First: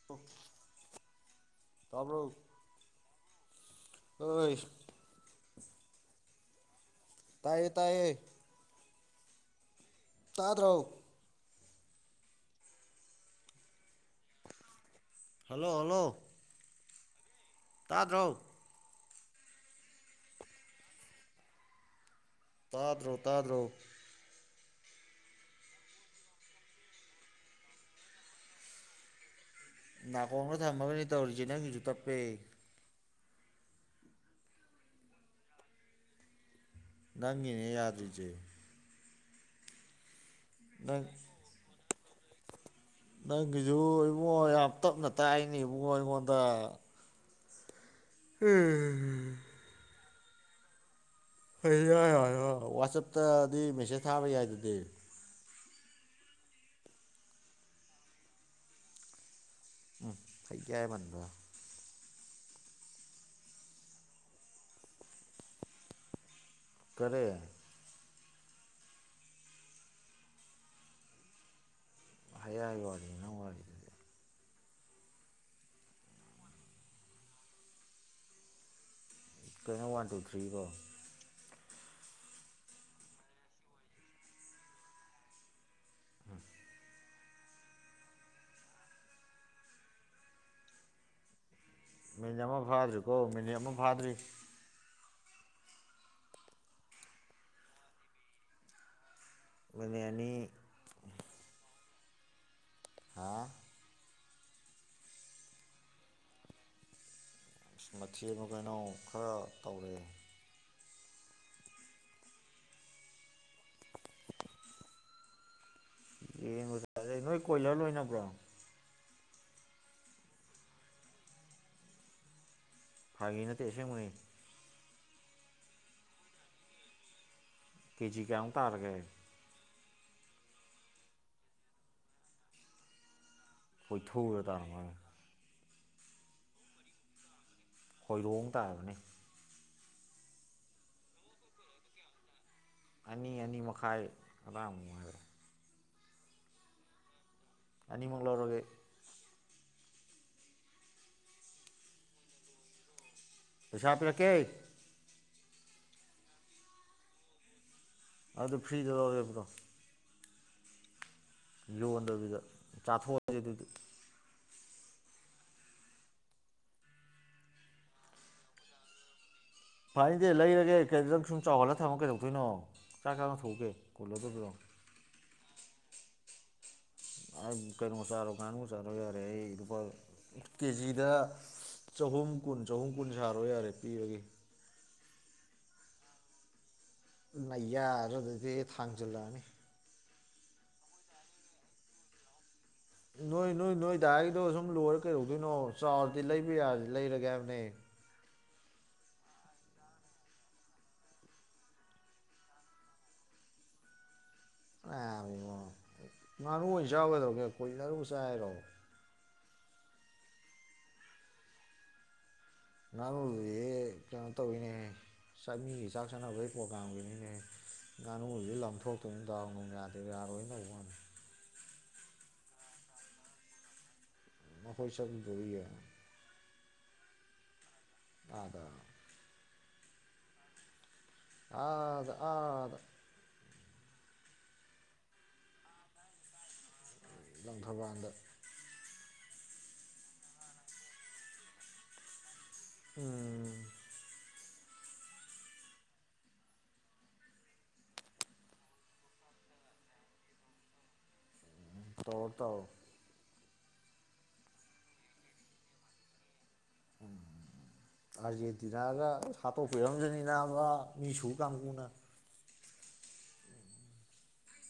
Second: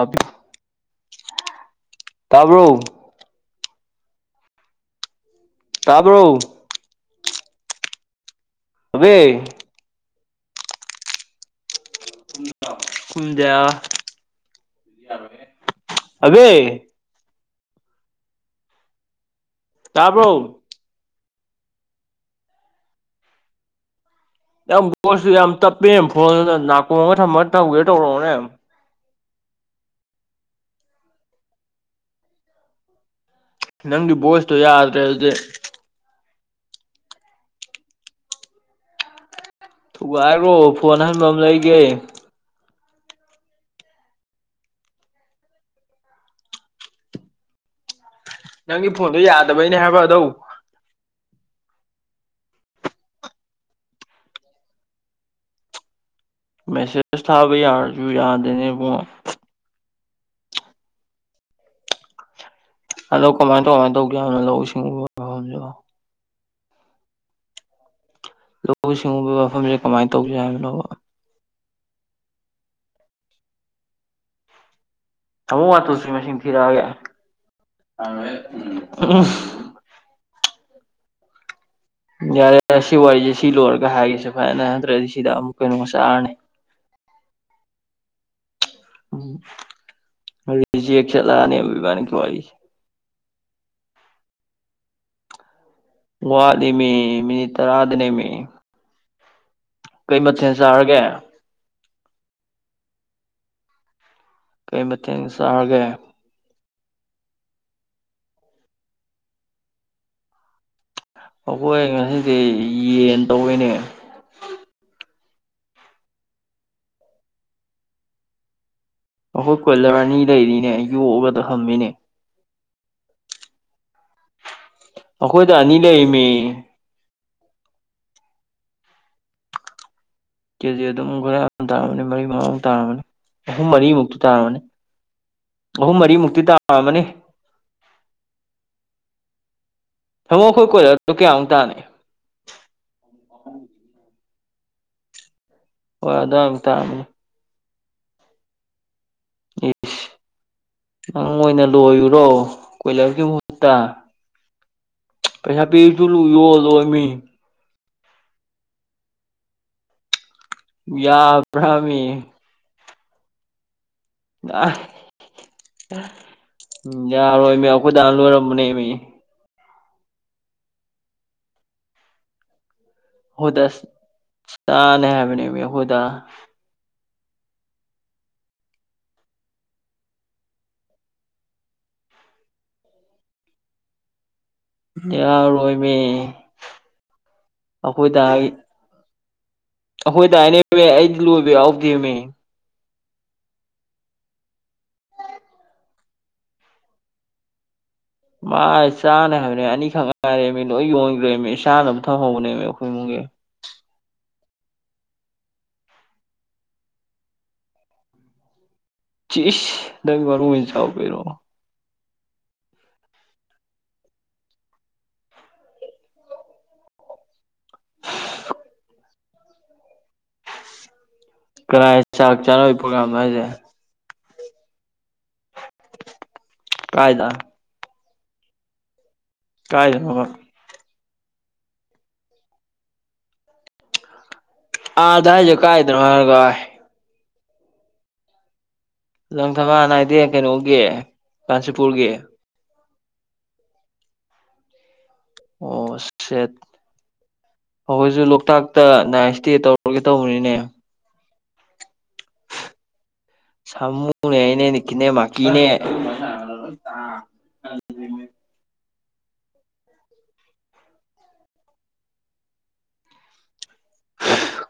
ꯑꯄꯤ ꯇꯥꯕ꯭ꯔꯣ ꯑꯣꯏ ꯇꯥꯕ꯭ꯔꯣ ꯇꯥꯏꯌꯦ ꯇꯌꯦ ꯑꯕ ꯇꯥꯗ꯭ꯔꯥꯎ ꯀꯨꯝꯗ ꯍꯜꯂꯣ ꯍꯜꯂꯣ ꯑꯕꯦ ꯇꯥꯗ꯭ꯔꯣ ꯇꯥꯕ꯭ꯔꯣ ꯇꯥ꯭ꯔꯣ ꯇꯥ꯭ꯔꯣ ꯌꯥꯝ ꯣ ꯌꯥꯝ ꯇꯞꯄꯦ ꯐꯣꯟꯅ ꯅꯥꯀꯣꯡꯉꯒ ꯊꯝꯃꯒ ꯊꯧꯒꯦ ꯇꯧꯔꯛꯅꯦ ꯅꯥ ꯀꯣꯡꯅ ꯊꯝꯃꯒꯅꯤ ꯇꯧꯔꯤꯖꯤꯅ ꯍꯁꯨꯨ ꯇꯞꯄꯦ ꯅꯪꯒꯤ ꯣꯁꯇꯣ ꯌꯥꯗ꯭ꯔꯦ ꯑꯗꯨꯗꯦ ꯅꯪꯉꯅꯦ ꯌꯥꯗ꯭ꯔꯤꯁꯦ ꯎ ꯍꯥꯏꯔꯣ ꯐꯣꯟ ꯅꯪ ꯑꯍꯟꯕ ꯑꯃ ꯂꯩꯒꯦ ꯅꯪꯒꯤꯁꯨ ꯏꯕꯨꯡ ꯌꯥꯝ ꯇꯞꯅ ꯇꯥꯛꯏꯅꯤ ꯏꯕꯨꯡꯣ ꯑꯩꯉꯣꯟꯗ ꯅꯪꯒꯤ ꯐꯣꯟꯗꯣ ꯌꯥꯗꯕꯩꯅꯦ ꯍꯥꯏꯕꯗꯧ ꯍ ꯌꯥ ꯌꯥꯣꯏ ꯋꯥꯆꯞꯇꯗꯤ ꯃꯦꯁꯦꯁ ꯊꯥꯕ ꯌꯥꯏ ꯑꯗꯨꯗꯤ ꯃꯦꯁꯦꯁ ꯊꯥꯕ ꯌꯥꯔꯁꯨ ꯌꯥꯗꯦꯅꯦ ꯏꯕꯨꯡꯉ ꯎꯝ ꯐꯩ ꯌꯥꯏ ꯃꯟꯕ꯭ꯔ ꯑꯗꯣ ꯀꯃꯥꯏ ꯀꯃꯥꯏꯅ ꯇꯧꯒꯦ ꯍꯥꯏꯅꯣ ꯂꯧꯎ ꯁꯤꯡꯎꯕ ꯃꯐꯝꯗ ꯀꯔꯦ ꯂꯧꯎ ꯁꯤꯡꯎꯕꯒꯤ ꯋꯥꯐꯝꯁꯦ ꯀꯃꯥꯏꯅ ꯇꯧꯁꯤꯦ ꯍꯥꯏꯕꯅꯣꯕ ꯍꯌꯥꯏ ꯋꯥꯔꯤ ꯅꯪ ꯋꯥꯔꯤꯗꯨꯗꯤ ꯍ ꯋꯥ ꯇ ꯁꯤ ꯃꯁꯤ ꯊꯤꯔꯒꯦ ꯀꯩꯅꯣ ꯋꯥꯟ ꯇꯨ ꯊ꯭ꯔꯤ ꯀꯣ ꯌꯥꯔꯦꯔꯦ ꯁꯤ ꯋꯥꯔꯤꯁꯦ ꯁꯤ ꯂꯣꯏꯔꯒ ꯍꯥꯏꯒꯦꯁꯦ ꯐꯔꯅ ꯅꯟꯗ꯭ꯔꯗꯤ ꯁꯤꯗ ꯑꯃꯨꯛ ꯀꯩꯅꯣꯃꯆꯥꯔꯅꯤ ꯖꯤꯂꯅꯤ ꯃꯤꯅꯤꯠ ꯑꯃ ꯐꯥꯗ꯭ꯔꯤꯀꯣ ꯃꯤꯅꯤꯠ ꯑꯃ ꯐꯥꯗ꯭ꯔꯤ ꯭ꯋꯥꯂꯤ ꯃꯤꯅꯤ ꯇꯔꯥꯗꯅꯦ ꯃꯤꯅꯤꯠ ꯀꯩ ꯑꯅꯤ ꯃꯊꯦꯜ ꯆꯥꯔꯒꯦ ꯍꯥ ꯀꯩꯃꯦꯡ ꯆꯒꯦ ꯑ ꯃꯊꯤ ꯃ ꯀꯣꯏꯅꯥꯎ ꯈꯔ ꯇꯧꯔꯛꯑꯦ ꯑꯩꯈꯣꯏ ꯉꯁꯤꯗꯤ ꯌꯦꯟ ꯇꯩꯅꯦ ꯌꯦꯡꯉꯨꯗꯗꯩ ꯅꯣꯏ ꯀꯣꯏꯍ ꯂꯣꯏꯅꯕ꯭ꯔꯣ ꯑꯩꯈꯣꯏ ꯀꯣꯏꯂꯔ ꯑꯅꯤ ꯂꯩꯔꯤꯅꯦ ꯌꯣꯛꯑꯒꯗ ꯊꯝꯃꯤꯅꯦ ꯐꯥꯒꯤ ꯅꯠꯇꯦ ꯑꯁꯦꯡꯕꯅꯤ ꯑꯩꯈꯣꯏꯗ ꯑꯅꯤ ꯂꯩ ꯃ ꯀꯦꯖꯤ ꯀꯌꯥꯃꯨꯛ ꯇꯥꯔꯒꯦ ꯀꯦꯖꯤ ꯑꯗꯨꯝ ꯈꯔ ꯑꯗꯨ ꯇꯥꯅꯤ ꯃꯔꯤ ꯃꯉꯥꯃꯨ ꯇꯥꯔꯃꯅꯤ ꯑꯍꯨꯝ ꯃꯔꯤꯃꯨꯛꯇꯤ ꯇꯥꯔꯝꯃꯅꯤ ꯑꯍꯨꯝ ꯃꯔꯤꯃꯨꯛꯇꯤ ꯇꯥꯔꯝꯃꯅꯤ ꯍꯣꯏꯔꯣꯡ ꯇꯥꯕꯅꯤ ꯊꯝꯃꯣ ꯑꯩꯈꯣꯏ ꯀꯣꯏꯔꯗꯣ ꯀꯌꯥꯃꯨꯛ ꯇꯥꯅꯤ ꯑꯅꯤ ꯑꯅꯤ ꯃꯈꯥꯏ ꯑꯔꯥꯡ ꯅꯨꯡꯉꯥꯏꯔꯦ ꯍꯣꯏꯗꯝ ꯇꯥꯝꯃꯦ ꯑꯅꯤꯃꯛ ꯂꯧꯥꯎꯔꯒꯦ ꯑꯦꯁ ꯅꯪ ꯑꯣꯏꯅ ꯂꯣꯏꯔꯨꯔꯣ ꯀꯣꯏꯂꯔꯒꯤꯨ ꯄꯁꯥꯄꯤꯔꯛꯀꯦ ꯄꯩꯁꯥ ꯄꯤ ꯆꯂꯨ ꯌꯣꯗꯣ ꯑꯗꯨꯗ ꯐ꯭ꯔꯤꯖꯗꯔꯦꯕ꯭ꯔꯣ ꯌꯥꯕ꯭ꯔꯃꯤ ꯌꯣꯟꯗꯕꯤꯗ ꯆꯥꯊꯣꯛꯑꯁꯦ ꯑꯗꯨꯗꯤ ꯑ ꯎꯝ ꯌꯥꯔꯣꯏꯃꯦ ꯑꯩꯈꯣꯏꯗꯥ ꯂꯣꯏꯔꯝꯕꯅꯦ ꯐꯥꯏꯗꯤꯦ ꯂꯩꯔꯒꯦ ꯀꯩꯗꯪ ꯁꯨꯝ ꯆꯥꯎꯍꯜꯂꯒ ꯊꯝꯃ ꯀꯩꯗꯧꯇꯣꯏꯅꯣ ꯆꯥꯛ ꯆꯥꯅ ꯑꯩꯈꯣꯏꯗ ꯊꯒꯦ ꯀꯣꯜꯂꯗꯧꯕꯔꯣ ꯍꯗꯥ ꯀꯩꯅꯣ ꯆꯥꯔꯨꯀꯥꯟꯒ ꯆꯥꯔꯣ ꯌꯥꯔꯦ ꯑꯩ ꯂꯨꯄꯥ ꯀꯦꯖꯤꯗ ꯆꯍꯨꯝ ꯀꯨꯟ ꯆꯍꯨꯝ ꯀꯨꯟ ꯁꯥꯔꯣ ꯌꯥꯔꯦ ꯄꯤꯕꯒꯤ ꯌꯥꯣꯏꯃꯦ ꯅꯌꯥꯔ ꯑꯗꯨꯗꯤ ꯊꯥꯡꯖꯤꯜꯂꯛꯑꯅꯤ ꯑꯩꯈꯣꯏꯗꯥꯏꯅꯦ ꯑꯩꯗꯤ ꯂꯣꯏꯕ ꯌꯥꯎꯗꯦꯅꯦ ꯅꯣꯏ ꯅꯣꯏ ꯅꯣꯏꯗꯥꯏꯗꯣ ꯁꯨꯝ ꯂꯣꯏꯔ ꯀꯩꯗꯧꯗꯣꯏꯅꯣ ꯆꯥꯎꯔꯗꯤ ꯂꯩꯕ ꯌꯥꯔ ꯂꯩꯔꯒꯦ ꯍꯥꯏꯕꯅꯦ ꯃꯥ ꯆꯥꯅ ꯍꯥꯏꯕꯅꯦ ꯑꯅꯤꯈꯛ ꯉꯥꯏꯔꯦꯃꯤ ꯂꯣꯏ ꯌꯣꯟꯈ꯭ꯔꯦꯃꯤ ꯏꯁꯥꯅ ꯑꯗꯨꯝ ꯊꯝꯍꯧꯕꯅꯦꯕ ꯑꯩꯈꯣꯏ ꯏꯃꯨꯡꯒꯤ ꯑ ꯉꯥꯅꯨ ꯑꯣꯏꯅ ꯌꯥꯎꯒꯗꯧꯒꯦ ꯀꯨꯏꯅꯔꯨꯁꯦ ꯍꯥꯏꯔꯣ ꯏꯁ ꯅꯪ ꯃꯔꯣꯏ ꯆꯥꯎ ꯀꯔꯤꯅꯣ ꯅꯪꯅ ꯑꯦ ꯀꯩꯅꯣ ꯇꯧꯋꯤꯅꯦ ꯃꯤꯒꯤ ꯆꯥꯛ ꯁꯅꯩ ꯄꯣꯥꯒꯤꯅꯤꯅꯦ ꯉꯥꯅꯨꯗꯤ ꯂꯥꯝꯊꯣꯛꯇꯣꯏꯅꯤꯗꯥꯎ ꯅꯨꯡ ꯌꯥꯗꯦ ꯌꯥꯔꯣꯏꯅ ꯋꯥ ꯋꯥꯅꯤ ꯀꯔꯥꯏ ꯆꯥꯛ ꯆꯥꯅ ꯄ꯭ꯔꯣꯒꯥꯥꯝꯗꯣ ꯍꯥꯏꯁꯦ ꯑꯣ ꯄꯩꯁꯥꯕꯨ ꯂꯏ ꯀꯥꯏꯗ ꯑꯗ ꯀꯥꯏꯗꯅꯣꯕꯥ ꯑꯥꯗ ꯑꯥꯗ ꯑꯥꯗ ꯍꯥꯏꯖꯦ ꯀꯥꯏꯗꯅꯣ ꯍꯥꯏꯔꯒ ꯂꯪꯊꯕꯥꯥꯟꯗ ꯂꯪꯊꯕꯥ ꯅꯥꯏꯗꯦ ꯀꯩꯅꯣꯒꯤ ꯀꯥꯟꯆꯤꯄꯨꯔꯒꯤ ꯎꯝ ꯑꯣ ꯁꯦꯠ ꯑꯩꯈꯣꯏꯁꯨ ꯂꯣꯛꯇꯥꯛꯇ ꯅꯥꯏꯠ ꯏꯁꯇꯦ ꯇꯧꯔꯒꯦ ꯇꯧꯕꯅꯤꯅꯦ ꯇꯣ ꯇꯣ ꯁꯃꯨꯅꯦ ꯏꯅꯦ ꯅꯤꯀꯅꯦ ꯃꯥꯀꯤꯅꯦ [unintelligible] ꯁꯥꯇꯣ ꯐꯤꯔꯝꯖꯅꯤꯅꯕ ꯃꯤꯁꯁꯨ ꯀꯥꯟꯒꯨꯝꯅ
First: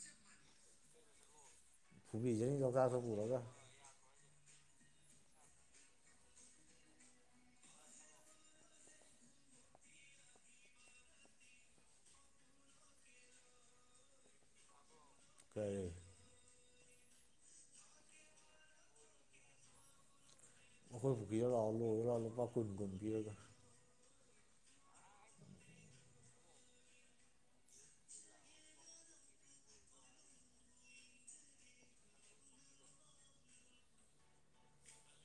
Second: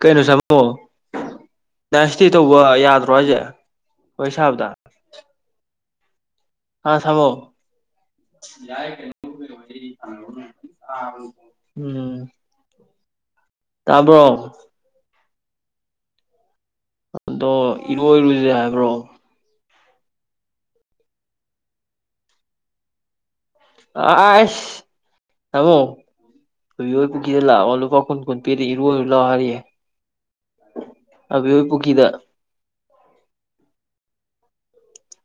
ꯀꯩꯅꯣ ꯁꯥꯃꯣ ꯅꯥꯏꯟꯁꯇꯤ ꯐꯨꯕꯤꯖꯅꯤ ꯇꯧꯕ ꯂꯣꯛꯇꯥꯛꯇ ꯌꯥꯗ꯭ꯔꯣ ꯄꯨꯔꯒ ꯍꯥꯏꯁꯦ ꯍꯣꯏꯁꯥꯕꯗ ꯑꯥ ꯊꯕꯣ ꯎꯝ ꯇꯥꯕꯔꯣ꯫ [unintelligible] ꯑꯗꯣ ꯏꯔꯣꯏꯔꯨꯁꯦ ꯍꯥꯏꯕ꯭ꯔꯣ [unintelligible] ꯑꯁ ꯊꯃꯣ ꯑꯗꯨ ꯑꯣꯏ ꯄꯨꯗ ꯂꯥꯛꯂꯄꯥ ꯀꯨꯟ ꯀꯟ ꯄꯤꯔꯤ ꯏꯔꯨꯔ ꯂꯑꯣ ꯍꯥꯏꯔꯤꯑꯦ ꯑꯕꯣꯏ ꯄꯨꯈꯤꯗ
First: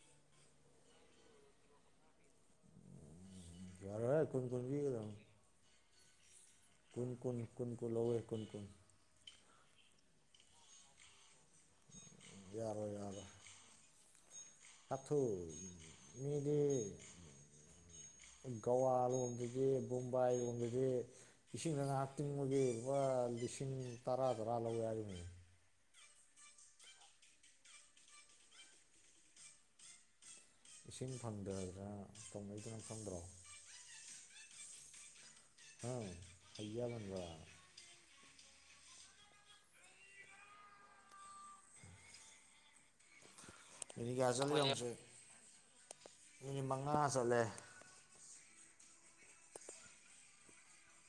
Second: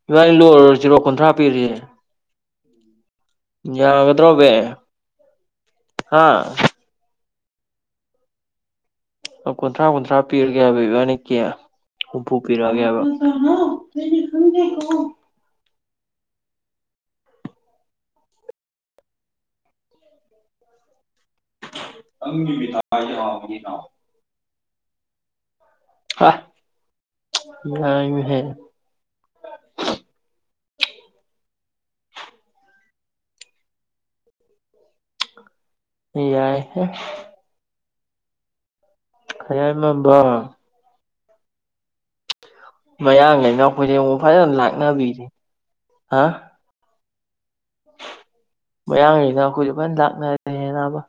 ꯏꯕꯥꯅꯤ ꯂꯣꯏ ꯖꯤꯔꯣ ꯀꯨꯟꯊ꯭ꯔꯥ ꯄꯤꯔꯤꯁꯦ ꯌꯥꯔꯣꯏꯍꯦ ꯀꯨꯟ ꯌꯥꯒꯗ꯭ꯔꯣꯕ ꯀꯨꯟ ꯄꯤꯒꯗꯕꯅꯤ ꯍꯥꯥ ꯀꯨꯅ ꯀꯨꯅ ꯂꯣꯏ ꯑꯣ ꯀꯨꯟꯊ꯭ꯔꯥ ꯀꯨꯟꯊ꯭ꯔꯥ ꯄꯤꯔꯒꯦꯕꯕꯥꯅꯤ ꯀꯦ ꯍꯨꯝꯐꯨ ꯌꯥꯔꯣꯏ ꯄꯤꯔꯛꯑꯒꯦꯕ ꯌꯥꯔꯣꯏ ꯃꯤꯒꯤ ꯒꯋꯥ ꯂꯣꯝꯗꯗꯤ ꯃꯨꯝꯕꯥꯏ ꯂꯣꯟꯝꯗꯗꯤ ꯏꯁꯤꯡꯅ ꯉꯥꯏꯍꯥꯛꯇꯤꯡꯕꯒꯤ ꯂꯨꯄꯥ ꯂꯤꯁꯤꯡ ꯇꯔꯥ ꯇꯔꯥ ꯂꯧꯋꯦ ꯍꯥꯏꯔꯤꯕꯅꯤ ꯑ ꯉꯏ ꯍꯦ ꯏꯁꯤꯡ ꯐꯪꯗꯗꯅ ꯇꯧꯅꯩꯗꯨꯅ ꯈꯪꯗ꯭ꯔꯣ ꯎꯝ ꯍ ꯌꯥꯏ ꯍꯩꯖꯃꯟꯕ ꯈꯌꯥꯔ ꯅꯝꯕ ꯃꯌꯥꯡꯡꯂꯅ ꯃꯤꯅꯤꯠ ꯑꯩꯈꯣꯏꯁꯡꯉꯛ ꯀꯌꯥ ꯐꯖꯅ ꯆꯠꯂꯦ ꯌꯦꯡꯉꯨ ꯂꯥꯛꯅꯕꯤꯔꯤ ꯍꯥ ꯑ ꯆꯜꯂꯦ ꯃꯌꯥꯡꯉꯅ ꯑꯩꯈꯣꯏꯁꯨ ꯐꯅ ꯂꯥꯛꯅꯔꯦ ꯑꯅꯥꯕ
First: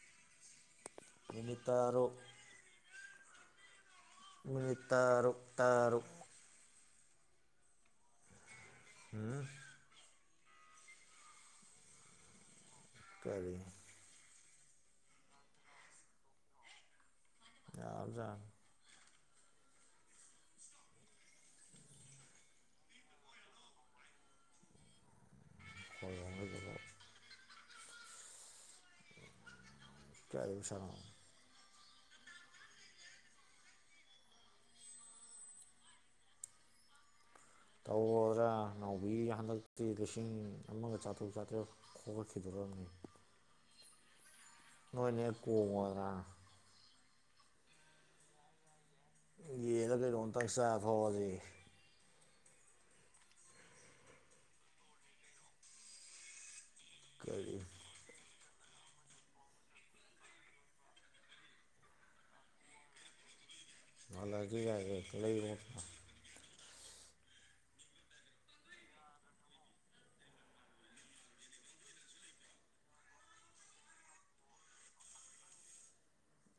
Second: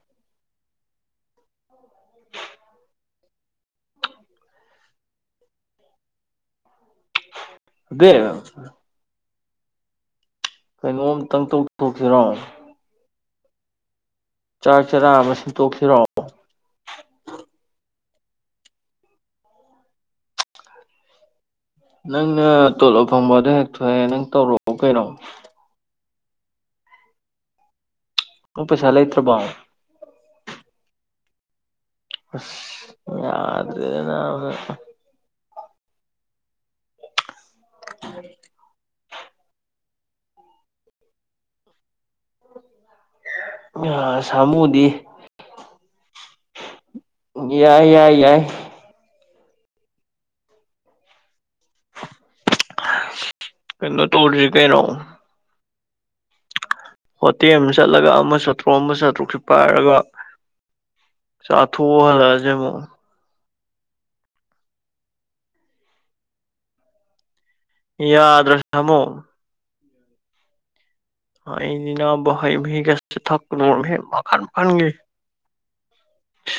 ꯏ ꯅꯇꯔ ꯑꯣ ꯃꯤ ꯇꯔꯨꯛ ꯇꯔꯨꯛ ꯑꯕꯦ ꯀꯩꯅꯣꯝꯇꯪ ꯇꯧꯊꯣꯛꯁꯤꯔꯣ ꯀꯔꯤ ꯆꯥꯛ ꯆꯔꯥ ꯑꯃ ꯁꯤꯟꯇꯣꯛꯁꯤꯔꯣ ꯌꯥꯥꯕꯖꯥꯠꯅꯤ ꯅꯪꯅ ꯇꯣꯂꯣꯞ ꯐꯪꯕꯗ ꯍꯦꯛ ꯊꯣꯛꯑꯦ ꯅꯪ ꯇꯧꯔꯛꯑꯣ ꯀꯩꯅꯣ [unintelligible] ꯅꯪ ꯄꯩꯁꯥ ꯂꯩꯇ꯭ꯔꯕꯣ ꯀꯥꯏꯗꯩꯩ ꯄꯩꯁꯅꯣ ꯑꯁ ꯌꯥꯗ꯭ꯔꯦꯗ ꯅꯥꯕ [inaudible] ꯁꯤꯗꯒꯤ ꯍꯟꯗꯛꯇꯤ ꯂꯤꯁꯤꯡ ꯑꯃꯒ ꯆꯥꯇ꯭ꯔꯨꯛ ꯆꯥꯇ꯭ꯔꯦꯠ ꯈꯣꯝꯒꯠꯈꯤꯗꯣꯔꯝꯅꯤ ꯑ ꯅꯣꯏꯅꯍꯦꯛ ꯀꯣꯡꯉꯣꯗ ꯌꯥꯏ ꯌꯥꯏ ꯌꯥꯏ ꯌꯦꯟꯂ ꯀꯩꯅꯣꯝꯇꯪ ꯆꯊꯣꯛꯑꯁꯤ ꯀꯩꯅꯣ ꯇꯧꯗ꯭ꯔꯤ ꯀꯩꯅꯦ ꯀꯔꯤ ꯍꯣꯇꯦꯜꯗ ꯆꯠꯂꯒ ꯑꯃꯁꯨ ꯆꯥꯇ꯭ꯔꯨꯛ ꯑꯃ ꯆꯥꯇ꯭ꯔꯨꯛꯁꯦ ꯄꯥꯏꯔꯒ ꯆꯥꯊꯣꯛꯎ ꯍꯜꯂꯛꯑꯁꯦ ꯑꯃꯨꯛ ꯍꯜꯂꯛꯑꯁꯨ ꯌꯥꯏꯌꯦ ꯂꯩꯔꯣ ꯌꯥꯗ꯭ꯔꯦ ꯁꯃꯣ ꯑꯩꯗꯤ ꯅꯕ ꯍꯩꯃꯍꯤꯒꯁꯦ ꯊꯛꯄꯒꯨꯝꯕ ꯍꯦꯛ ꯄꯈꯠ ꯃꯟꯒꯤ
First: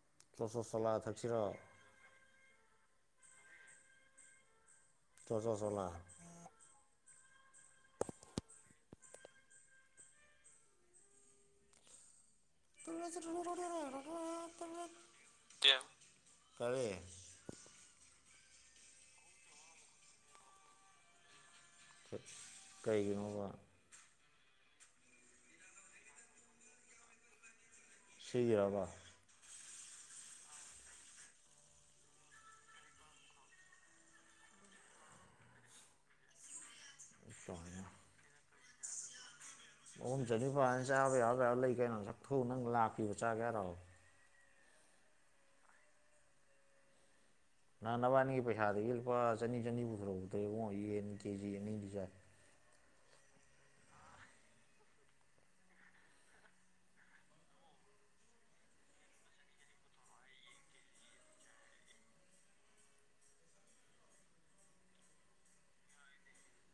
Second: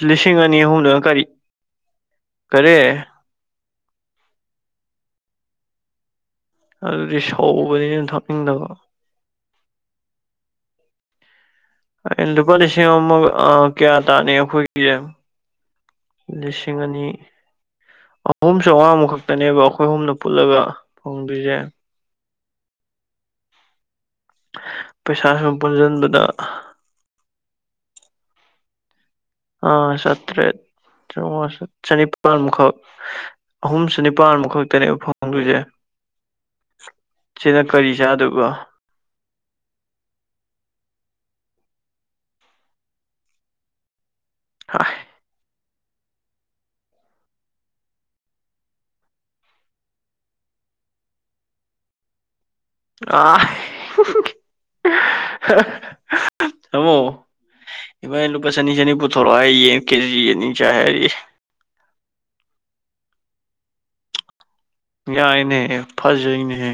ꯂꯤꯁꯤꯡ ꯆꯣ ꯑꯅꯤ ꯆꯣ ꯆꯣꯂꯥ ꯑꯍꯨꯝꯗꯨꯅ ꯀꯔꯤ ꯊꯛꯁꯤꯔꯣ ꯀꯔꯤ ꯆꯣ ꯆꯣ ꯆꯣꯂꯥ ꯑꯗꯨꯗꯤ ꯁꯧꯕꯅꯤꯅ ꯊꯛꯅꯤꯡꯇꯕ ꯂꯨꯄꯥ ꯂꯤꯁꯤꯡ ꯑꯃꯨꯒ ꯑꯥ ꯀꯌꯥ ꯇꯥꯅꯤ ꯑꯩꯈꯣꯏꯒꯤꯁꯦ ꯇꯦꯝ ꯂꯤꯁꯤꯡ ꯀꯔꯤ ꯑꯅꯤ ꯑꯍꯨꯝ ꯆꯃꯉꯥꯈꯛꯇꯅꯦꯕ ꯑꯩꯈꯣꯏ ꯑꯍꯨꯝꯗ ꯄꯨꯜꯂꯒ ꯐꯪꯗꯣꯏꯁꯦ ꯀꯩꯒꯤꯅꯣꯕ ꯄꯩꯁꯥꯁꯨꯝ ꯄꯨꯟꯁꯤꯟꯕꯗ ꯁꯤꯒꯤꯔꯕ ꯑꯥ ꯆꯥꯇ꯭ꯔꯦꯠ ꯆꯃꯉ ꯆꯅꯤꯄꯥꯜꯃꯨꯈꯛ ꯑꯍꯨꯝ ꯆꯅꯤꯄꯥꯥꯟꯃꯨꯈꯛꯇꯅꯦꯕ ꯐꯪꯗꯣꯏꯁꯦ ꯁꯤꯅ ꯀꯃꯥꯏꯅ ꯀꯔꯤ ꯆꯗꯣꯏꯕ ꯑꯍꯨꯝ ꯆꯅꯤꯄꯥꯥꯟꯅꯤ ꯆꯥꯕ ꯌꯥꯕ ꯌꯥꯕ ꯂꯩ ꯀꯩꯅꯣ ꯁꯛꯊꯨ ꯅꯪ ꯂꯥꯛꯄꯤꯕ ꯆꯥꯒꯦꯍꯥꯏꯔꯣꯕ ꯍꯥꯏ ꯅꯍꯥꯟ ꯅꯕꯥꯅꯤꯒꯤ ꯄꯩꯁꯥꯗꯒꯤ ꯂꯨꯄꯥ ꯆꯅꯤ ꯆꯅꯤ ꯄꯨꯊꯣꯔꯛꯄꯗꯨ ꯏꯕꯨꯉꯣ ꯌꯦꯟ ꯀꯦꯖꯤ ꯑꯅꯤꯗꯤ ꯆꯥꯏ ꯑ ꯇꯃꯣ ꯏꯕꯅꯤ ꯂꯨꯄꯥ ꯆꯅꯤ ꯆꯅꯤ ꯄꯨꯊꯣꯔꯛꯑꯣ ꯍꯥꯏ ꯌꯦꯡ ꯀꯦꯖꯤ ꯑꯅꯤ ꯆꯥꯏ ꯍꯥꯏꯔꯤ [inaudible] ꯌꯥꯏꯅꯦ ꯐꯖꯩꯅꯦꯍꯦ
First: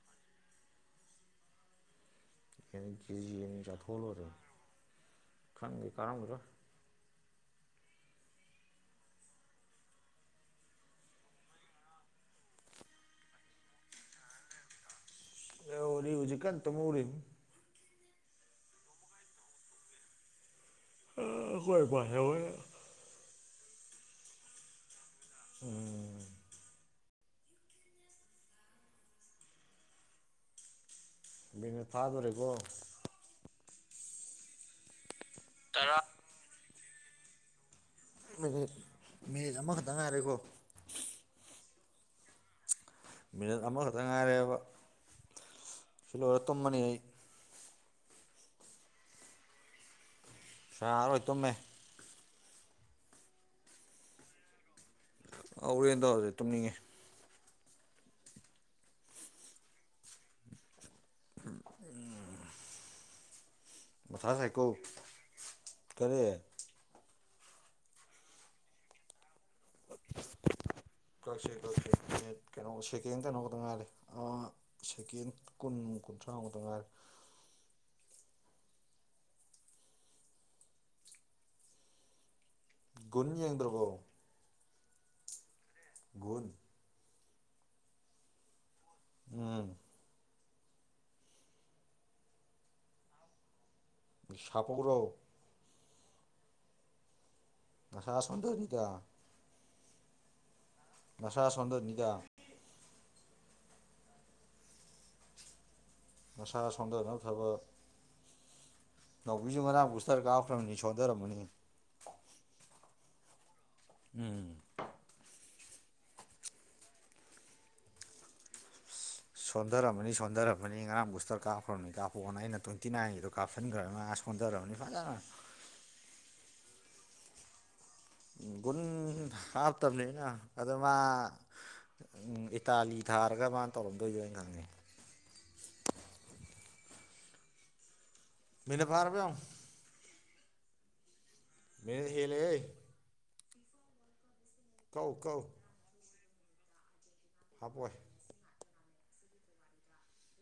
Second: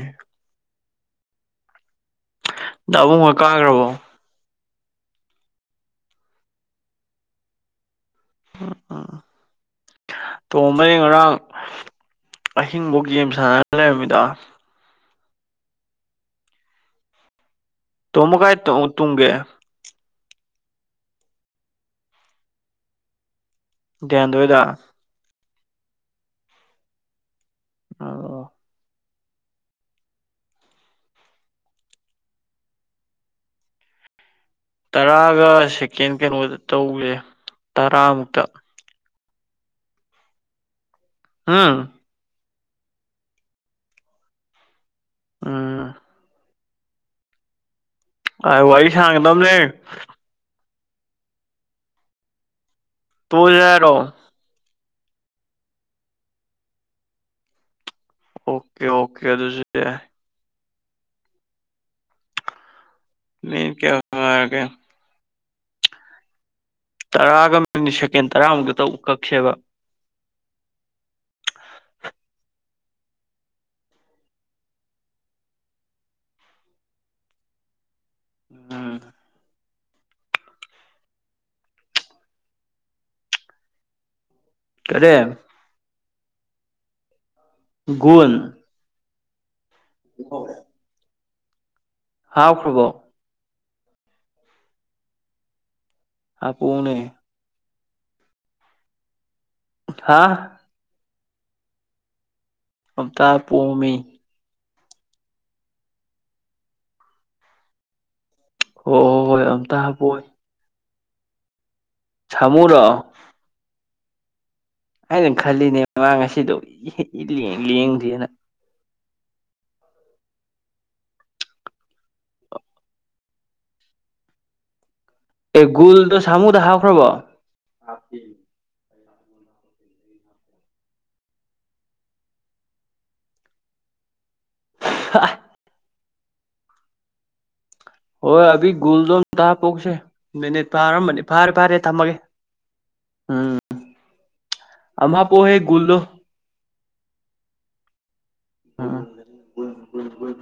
ꯌꯦꯟ ꯗꯥꯕꯨꯡꯒ ꯀꯦꯖꯤ ꯑꯅꯤ ꯀꯥꯈ꯭ꯔꯕꯣ ꯆꯊꯣꯛꯑꯒ ꯂꯣꯏꯔꯦ ꯈꯪꯗꯦ ꯀꯔꯝꯕꯗꯣ ꯎꯝ ꯎꯝ ꯇꯣꯝꯕꯒꯤ ꯉꯔꯥꯡ ꯑꯍꯤꯡꯐꯧ ꯒꯦꯝ ꯁꯥꯟꯅꯔ ꯂꯩꯔꯃꯤꯗ ꯂꯩꯍꯧꯕꯅꯤ ꯍꯧꯖꯤꯛꯀꯟ ꯇꯨꯃꯍꯧꯔꯤꯝꯅꯤ ꯇꯣꯝꯕ ꯀꯥꯏ ꯇꯨꯝꯒꯦ ꯑ ꯍꯣꯏ [unintelligible] ꯦꯟꯗꯣꯏꯗ ꯎꯝ ꯑ ꯅ ꯊꯥꯗꯣꯔꯦꯀꯣ ꯇꯔꯥꯒ ꯇꯔꯥ ꯁꯦꯀꯦꯟ ꯀꯩꯅꯣꯗ ꯇꯧꯁꯦ ꯇꯔꯥꯃꯨꯛꯇ ꯃꯤꯦꯁ ꯑꯃꯈꯛꯇꯪ ꯉꯥꯏꯔꯦꯀꯣ ꯑꯥ ꯃꯤ ꯅꯝꯕ ꯀꯗꯉꯔꯦꯕ ꯎꯝ ꯇꯣꯝꯕꯅꯤ ꯑꯩ ꯑ ꯋꯥꯔꯤ ꯁꯥꯡꯒꯗꯕꯅꯦ ꯁꯥꯔꯣꯏ ꯇꯨꯝꯃꯦ ꯇꯨ ꯌꯥꯔꯣ ꯍꯔꯦꯟ ꯇꯧꯔꯖꯤꯦ ꯇꯨꯝꯅꯤꯡꯉꯤ ꯑꯣꯀꯦ ꯑꯣꯀꯦ ꯑꯗꯨꯁꯨ ꯎ ꯂꯩ ꯀꯌꯥꯒ ꯇꯔꯦꯠ ꯇꯔꯥꯒ ꯃꯤꯅꯤꯠ ꯁꯦꯀꯦꯟ ꯇꯔꯥꯃꯨꯛꯇ ꯇ ꯎ ꯀꯛꯁꯦꯕ [unintelligible] [inaudible] ꯀ ꯀ ꯀꯩꯅꯣ ꯁꯦꯀꯦꯟ ꯀꯩꯅꯣꯗꯉꯔꯦ ꯁꯦꯀꯦꯟ ꯀꯨꯟ ꯀ ꯇꯉꯔ ꯎꯝ ꯟꯅ ꯌꯦꯡꯗꯔꯕꯣ ꯀꯔꯦ ꯟ ꯨꯟ [unintelligible] ꯎꯝ ꯍꯣꯏ ꯍꯥꯎ ꯍꯕ ꯁꯥꯄ꯭ꯔꯣ ꯍꯥ ꯄꯨꯨꯡꯅꯦ ꯉꯁꯁꯟꯗꯣꯏꯅꯤ ꯀ ꯍꯥꯥ ꯅꯁꯥ ꯁꯟꯗꯅꯤꯗ ꯍꯝꯇꯥ ꯄꯣꯝꯃꯤ ꯃꯁꯥ ꯁꯣꯟꯊꯅꯕ ꯊꯕꯛ ꯍꯣꯏ ꯍꯣꯏ ꯍꯣꯏ ꯅꯥꯎꯕꯤꯁꯨ ꯑꯝꯇ ꯉꯔꯥꯡ ꯄꯨꯁꯇꯔ ꯀꯥꯞꯈ꯭ꯔꯕꯅꯤ ꯁꯣꯟꯊꯔꯝꯃꯅꯤ ꯊꯃꯨꯔ ꯎꯝ ꯑꯩꯅ ꯈꯜꯂꯤꯅꯦ ꯃꯥꯃꯥꯡ ꯉꯁꯤꯗꯣ ꯂꯦꯡꯗ꯭ꯔꯤꯦꯅ ꯁꯣꯟꯊꯔꯃꯅꯤ ꯁꯣꯟꯊꯔꯔꯕꯅꯤ ꯉꯔꯥꯡꯕꯨꯁꯇꯔ ꯀꯥꯞꯈ꯭ꯔꯕꯅꯤ ꯀꯥꯞꯄꯑꯣꯅ ꯑꯩꯅ ꯇ꯭ꯋꯦꯟꯇꯤꯅꯥꯏꯟꯒꯤꯗ ꯀꯥꯞꯁꯤꯟꯈ꯭ꯔꯅ ꯐꯣꯟ ꯇꯔꯔꯕꯅꯤ ꯐꯥꯖꯅ ꯑꯦꯒꯣꯜꯗꯣ ꯁꯃꯨꯗ ꯍꯥꯥꯎꯈ꯭ꯔꯕꯣ ꯨꯟ ꯍꯥꯞꯇꯕꯅꯤꯅ ꯑꯗꯣ ꯃꯥ ꯎꯝ ꯏꯇꯥꯂꯤ ꯊꯥꯔꯒ ꯃꯥꯅ ꯇꯧꯔꯝꯗꯣꯏꯗ ꯑꯩꯅ ꯈꯪꯉ ꯑ ꯍꯣꯏ ꯑꯗꯨꯕꯤ ꯃꯤꯅꯠ ꯐꯥꯔꯕ ꯒꯨꯜꯗꯣꯝ ꯌꯦꯡꯉꯣ ꯇꯥ ꯄꯣꯛꯁꯦ ꯃꯤꯅꯤꯠ ꯐꯥꯔꯝꯕꯅꯤ ꯐꯔꯦ ꯐꯔꯦ ꯃꯤꯅꯠ ꯊꯝꯃꯒꯦ ꯍꯦꯜꯂꯦꯍꯦ ꯎꯝ ꯀꯛꯎ ꯑꯍ ꯄꯣ ꯍꯦ ꯨꯜꯗꯣ ꯍꯥꯄꯣꯏ ꯑꯣꯏ